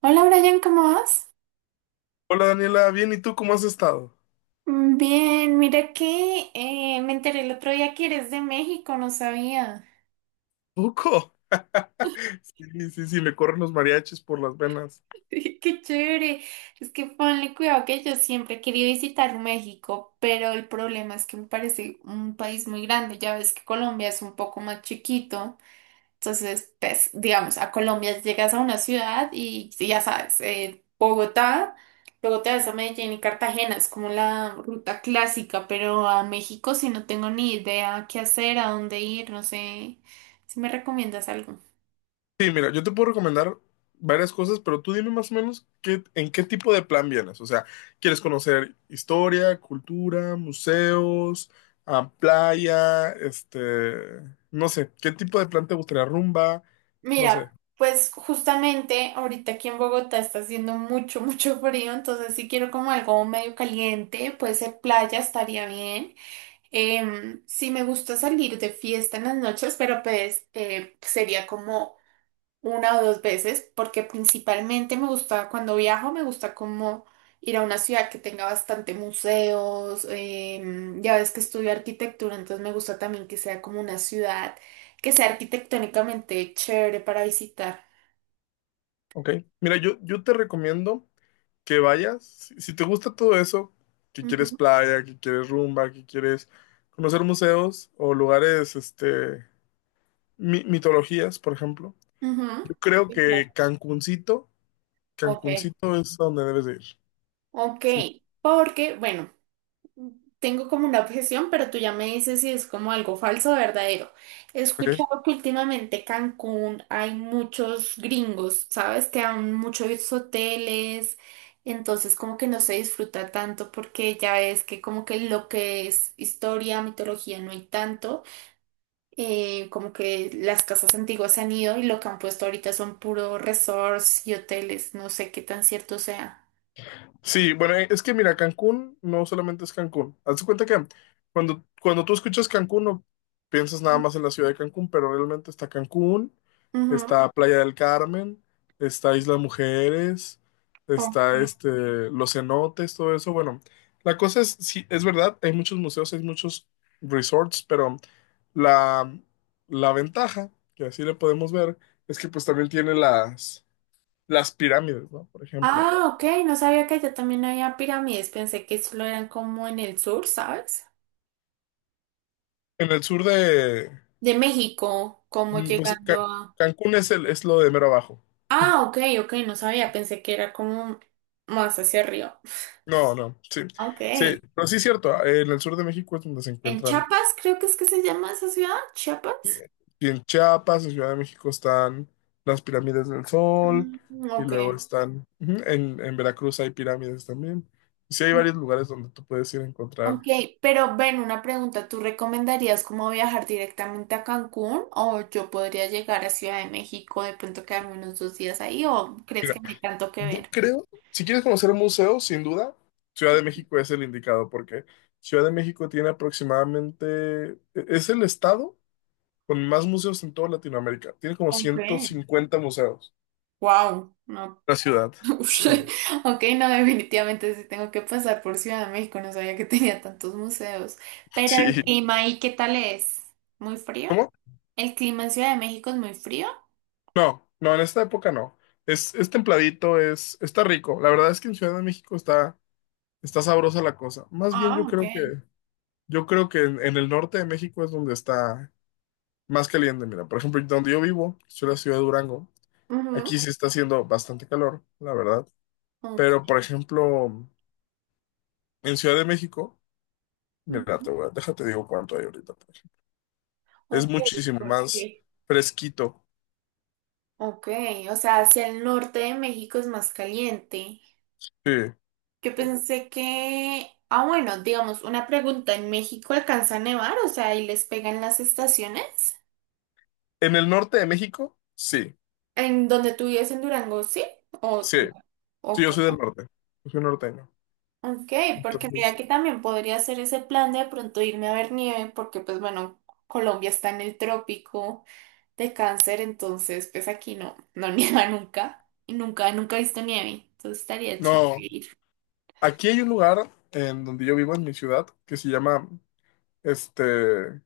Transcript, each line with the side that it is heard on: right: Hola Brian, ¿cómo vas?
left: Hola Daniela, bien, ¿y tú cómo has estado?
right: Bien, mira que me enteré el otro día que eres de México, no sabía.
left: Poco. Sí, sí, sí, me corren los mariachis por las venas.
right: Qué chévere. Es que ponle cuidado que yo siempre he querido visitar México, pero el problema es que me parece un país muy grande. Ya ves que Colombia es un poco más chiquito. Entonces, pues, digamos, a Colombia llegas a una ciudad y ya sabes, Bogotá, luego te vas a Medellín y Cartagena, es como la ruta clásica, pero a México si no tengo ni idea qué hacer, a dónde ir, no sé si me recomiendas algo.
left: Sí, mira, yo te puedo recomendar varias cosas, pero tú dime más o menos en qué tipo de plan vienes. O sea, ¿quieres conocer historia, cultura, museos, ah, playa, no sé, qué tipo de plan te gustaría, rumba, no sé.
right: Mira, pues justamente ahorita aquí en Bogotá está haciendo mucho, mucho frío, entonces si quiero como algo medio caliente, puede ser playa, estaría bien. Sí me gusta salir de fiesta en las noches, pero pues sería como una o dos veces, porque principalmente me gusta, cuando viajo, me gusta como ir a una ciudad que tenga bastante museos, ya ves que estudio arquitectura, entonces me gusta también que sea como una ciudad que sea arquitectónicamente chévere para visitar.
left: Ok, mira, yo te recomiendo que vayas, si te gusta todo eso, que quieres
right: Ujú,
left: playa, que quieres rumba, que quieres conocer museos o lugares, mitologías, por ejemplo,
right: ujú.
left: yo creo
right: Sí, claro.
left: que Cancuncito,
right: Ok,
left: Cancuncito es a donde debes de ir. Sí,
right: ok, porque, bueno. Tengo como una objeción, pero tú ya me dices si es como algo falso o verdadero. He
left: ok.
right: escuchado que últimamente Cancún hay muchos gringos, ¿sabes? Que hay muchos hoteles, entonces como que no se disfruta tanto porque ya es que como que lo que es historia, mitología no hay tanto. Como que las casas antiguas se han ido y lo que han puesto ahorita son puros resorts y hoteles, no sé qué tan cierto sea.
left: Sí, bueno, es que mira, Cancún no solamente es Cancún. Hazte cuenta que cuando tú escuchas Cancún no piensas nada más en la ciudad de Cancún, pero realmente está Cancún,
right: Ujú.
left: está Playa del Carmen, está Isla Mujeres,
right: Ok.
left: está este, los cenotes, todo eso. Bueno, la cosa es, sí, es verdad, hay muchos museos, hay muchos resorts, pero la, la ventaja, que así le podemos ver, es que pues también tiene las pirámides, ¿no? Por ejemplo,
right: Ah, ok, no sabía que allá también había pirámides, pensé que solo eran como en el sur, ¿sabes?
left: en el sur de.
right: De México, como
left: Pues
right: llegando a...
left: Cancún es lo de mero abajo.
right: Ah, ok, ok, no sabía, pensé que era como más hacia arriba.
left: No, no, sí.
right: Ok,
left: Sí, pero sí es cierto, en el sur de México es donde se
right: en
left: encuentran.
right: Chiapas creo que es que se llama esa ciudad, Chiapas.
left: eh, Y en Chiapas, en Ciudad de México están las pirámides del Sol,
right: Mm,
left: y
right: ok.
left: luego están, ujú, en Veracruz hay pirámides también. Sí, hay varios lugares donde tú puedes ir a encontrar.
right: Ok, pero ven, una pregunta, ¿tú recomendarías cómo viajar directamente a Cancún o yo podría llegar a Ciudad de México, de pronto quedarme unos dos días ahí o crees
left: Mira,
right: que no hay tanto que
left: yo
right: ver?
left: creo, si quieres conocer museos, sin duda, Ciudad de México es el indicado, porque Ciudad de México tiene aproximadamente, es el estado con más museos en toda Latinoamérica. Tiene como
right: Ok.
left: 150 museos
right: Wow, no,
left: la ciudad. Sí.
right: ush. Ok, no, definitivamente sí tengo que pasar por Ciudad de México, no sabía que tenía tantos museos. Pero el
left: Sí,
right: clima ahí, ¿qué tal es? ¿Muy frío?
left: ¿cómo?
right: ¿El clima en Ciudad de México es muy frío?
left: No, no, en esta época no. Es templadito, está rico. La verdad es que en Ciudad de México está sabrosa la cosa. Más bien
right: Ah,
left: yo
right: ok.
left: creo que, yo creo que en el norte de México es donde está más caliente. Mira, por ejemplo, donde yo vivo, soy la ciudad de Durango. Aquí
right: Ujú,
left: sí está haciendo bastante calor, la verdad.
right: ok,
left: Pero, por ejemplo, en Ciudad de México, mira,
right: ujú,
left: déjate digo cuánto hay ahorita. Es
right: ok,
left: muchísimo
right: ¿por
left: más
right: qué?
left: fresquito.
right: Ok, o sea, hacia el norte de México es más caliente.
left: Sí.
right: Yo pensé que, ah, bueno, digamos, una pregunta, ¿en México alcanza a nevar? O sea, ¿y les pegan las estaciones?
left: En el norte de México, sí,
right: ¿En donde tú vives en Durango, sí? O,
left: sí, sí,
right: ok.
left: yo soy del norte, yo soy norteño.
right: Ok, porque mira
left: Entonces,
right: que también podría hacer ese plan de pronto irme a ver nieve, porque pues bueno, Colombia está en el trópico de Cáncer, entonces pues aquí no, no nieva nunca, y nunca, nunca he visto nieve, entonces estaría chévere
left: no,
right: ir.
left: aquí hay un lugar en donde yo vivo, en mi ciudad, que se llama, este,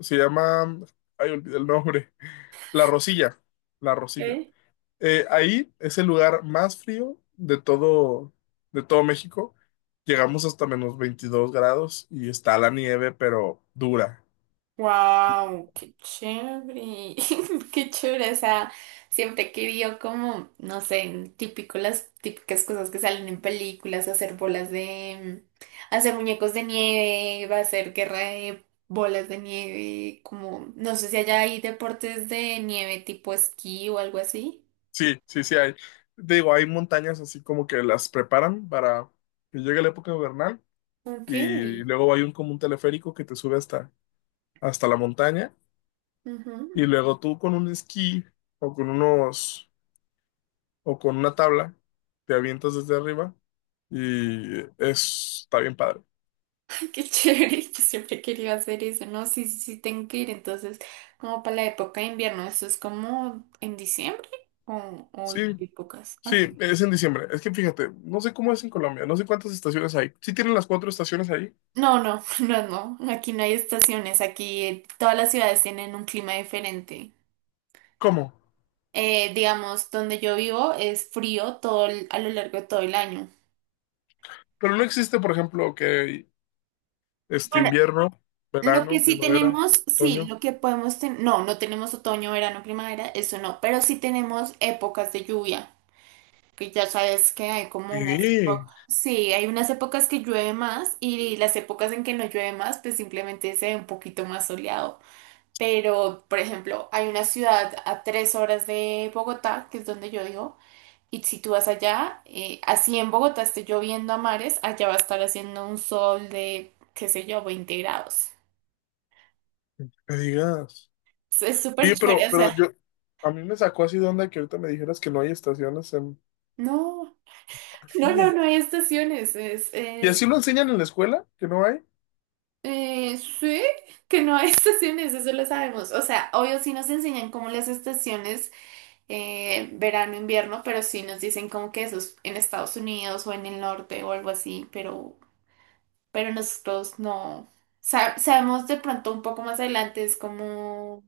left: se llama, ay, olvidé el nombre, La Rosilla, La Rosilla. Ahí es el lugar más frío de todo México. Llegamos hasta menos 22 grados y está la nieve, pero dura.
right: Wow, qué chévere, qué chévere, o sea, siempre he querido como, no sé, típico las típicas cosas que salen en películas, hacer bolas de, hacer muñecos de nieve, hacer guerra de bolas de nieve, como, no sé si allá hay deportes de nieve tipo esquí o algo así.
left: Sí, sí, sí hay. Digo, hay montañas así como que las preparan para que llegue la época invernal
right: Ok.
left: y luego hay un como un teleférico que te sube hasta, hasta la montaña y luego tú con un esquí o con unos o con una tabla te avientas desde arriba y está bien padre.
right: Qué chévere, yo siempre quería hacer eso, ¿no? Sí, sí, sí, tengo que ir. Entonces, como para la época de invierno, ¿eso es como en diciembre o en qué
left: Sí,
right: épocas?
left: sí,
right: Okay.
left: es en diciembre. Es que fíjate, no sé cómo es en Colombia, no sé cuántas estaciones hay. ¿Sí tienen las cuatro estaciones ahí?
right: No, no, no, no, aquí no hay estaciones, aquí todas las ciudades tienen un clima diferente.
left: ¿Cómo?
right: Digamos, donde yo vivo es frío todo a lo largo de todo el año.
left: Pero no existe, por ejemplo, que
right: Bueno,
left: invierno,
right: lo que
left: verano,
right: sí
left: primavera,
right: tenemos, sí,
left: otoño.
right: lo que podemos tener, no, no tenemos otoño, verano, primavera, eso no, pero sí tenemos épocas de lluvia, que ya sabes que hay como unas
left: Sí,
right: épocas, sí, hay unas épocas que llueve más y las épocas en que no llueve más, pues simplemente se ve un poquito más soleado. Pero, por ejemplo, hay una ciudad a 3 horas de Bogotá, que es donde yo vivo, y si tú vas allá, así en Bogotá esté lloviendo a mares, allá va a estar haciendo un sol de, qué sé yo, 20 grados.
left: me digas.
right: Es súper
left: Oye, pero,
right: chévere, o
left: pero
right: sea,
left: yo, a mí me sacó así de onda que ahorita me dijeras que no hay estaciones en
right: no, no, no,
left: Colombia.
right: no hay estaciones, es...
left: ¿Y así lo enseñan en la escuela? ¿Que no hay?
right: Sí, que no hay estaciones, eso lo sabemos. O sea, obvio sí nos enseñan como las estaciones, verano, invierno, pero sí nos dicen como que eso es en Estados Unidos o en el norte o algo así, pero nosotros no. Sabemos de pronto un poco más adelante, es como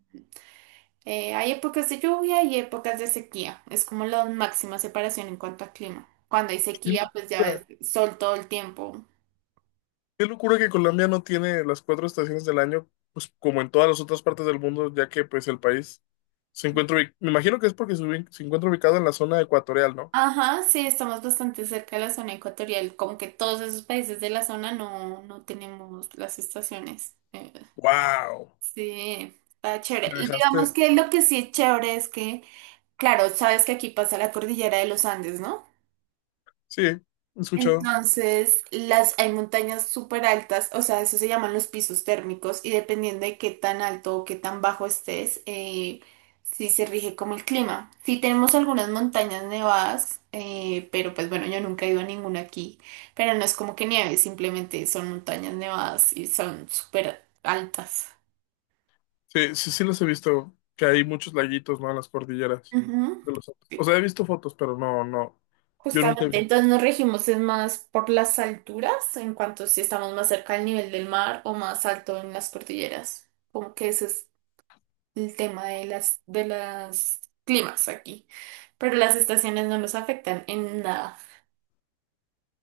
right: hay épocas de lluvia y épocas de sequía. Es como la máxima separación en cuanto a clima. Cuando hay
left: ¡Qué
right: sequía, pues ya ves,
left: locura!
right: sol todo el tiempo.
left: ¡Qué locura que Colombia no tiene las cuatro estaciones del año, pues como en todas las otras partes del mundo, ya que pues el país se encuentra, me imagino que es porque se encuentra ubicado en la zona ecuatorial, ¿no?
right: Ajá, sí, estamos bastante cerca de la zona ecuatorial, como que todos esos países de la zona no, no tenemos las estaciones.
left: ¡Wow!
right: Sí, está chévere.
left: Me
right: Digamos
left: dejaste.
right: que lo que sí es chévere es que, claro, sabes que aquí pasa la cordillera de los Andes, ¿no?
left: Sí, he escuchado.
right: Entonces, las, hay montañas súper altas, o sea, eso se llaman los pisos térmicos y dependiendo de qué tan alto o qué tan bajo estés, sí se rige como el clima. Sí tenemos algunas montañas nevadas, pero pues bueno, yo nunca he ido a ninguna aquí, pero no es como que nieve, simplemente son montañas nevadas y son súper altas.
left: Sí, sí, sí los he visto, que hay muchos laguitos, ¿no? En las cordilleras
right: Ujú.
left: de los Andes. O sea, he visto fotos, pero no, no, yo nunca he
right: Justamente,
left: visto.
right: entonces nos regimos es más por las alturas, en cuanto si estamos más cerca del nivel del mar o más alto en las cordilleras. Como que ese es el tema de las climas aquí. Pero las estaciones no nos afectan en nada.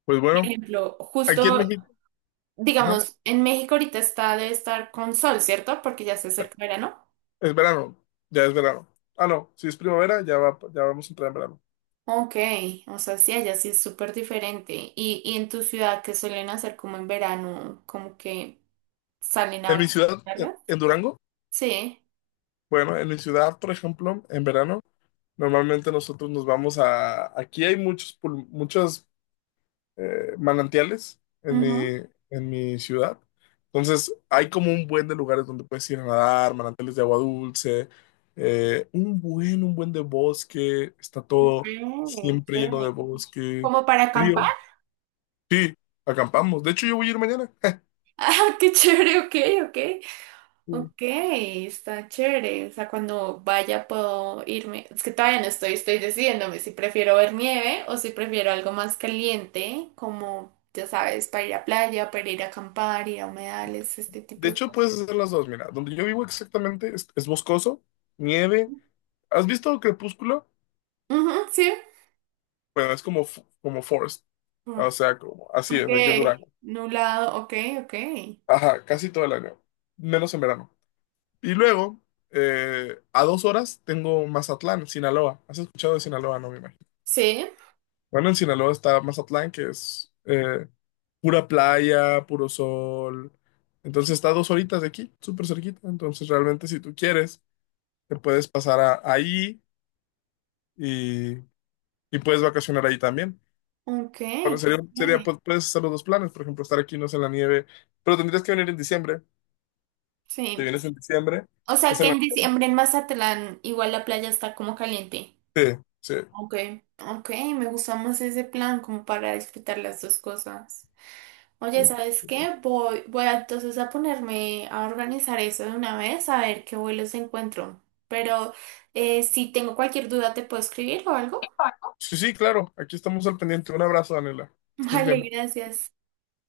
left: Pues
right: Por
left: bueno,
right: ejemplo,
left: aquí en
right: justo,
left: México, ajá,
right: digamos, en México ahorita está debe estar con sol, ¿cierto? Porque ya se acerca verano.
left: es verano, ya es verano. Ah, no, si es primavera, ya vamos a entrar en verano.
right: Ok, o sea, sí, allá sí es súper diferente. Y en tu ciudad, ¿qué suelen hacer como en verano? Como que salen
left: En
right: a...
left: mi ciudad, en Durango,
right: Sí.
left: bueno, en mi ciudad, por ejemplo, en verano, normalmente nosotros nos vamos a, aquí hay muchas manantiales en mi,
right: Ujú.
left: en mi ciudad. Entonces, hay como un buen de lugares donde puedes ir a nadar, manantiales de agua dulce, un buen de bosque, está
right: Ok,
left: todo siempre lleno de
right: chévere.
left: bosque,
right: ¿Como para acampar?
left: frío. Sí, acampamos. De hecho, yo voy a ir mañana.
right: Ah, qué chévere, ok, ok.
left: Sí.
right: Ok, está chévere. O sea, cuando vaya puedo irme. Es que todavía no estoy, estoy decidiéndome si prefiero ver nieve o si prefiero algo más caliente, como, ya sabes, para ir a playa, para ir a acampar, ir a humedales, este
left: De
right: tipo de
left: hecho,
right: cosas.
left: puedes hacer las dos. Mira, donde yo vivo exactamente es boscoso, nieve. ¿Has visto Crepúsculo?
right: Ujú, sí.
left: Bueno, como Forest.
right: Mm,
left: O sea, como, así
right: ok,
left: es, aquí en Durango.
right: nublado, ok, ok.
left: Ajá, casi todo el año, menos en verano. Y luego, a 2 horas tengo Mazatlán, Sinaloa. ¿Has escuchado de Sinaloa? No me imagino.
right: Sí,
left: Bueno, en Sinaloa está Mazatlán, que es pura playa, puro sol. Entonces está a 2 horitas de aquí, súper cerquita. Entonces realmente si tú quieres, te puedes pasar ahí y, y puedes vacacionar ahí también.
right: ok,
left: Bueno,
right: qué chévere.
left: pues, puedes hacer los dos planes, por ejemplo, estar aquí, no sé, en la nieve, pero tendrías que venir en diciembre. Te
right: Sí.
left: vienes en diciembre,
right: O sea
left: estás
right: que
left: en la...
right: en diciembre en Mazatlán igual la playa está como caliente.
left: Sí, sí.
right: Ok. Ok, me gusta más ese plan como para disfrutar las dos cosas. Oye, ¿sabes qué? Entonces a ponerme a organizar eso de una vez, a ver qué vuelos encuentro. Pero si tengo cualquier duda, ¿te puedo escribir o algo?
left: Sí, sí, claro. Aquí estamos al pendiente. Un abrazo, Daniela. Estés
right: Vale,
left: bien.
right: gracias.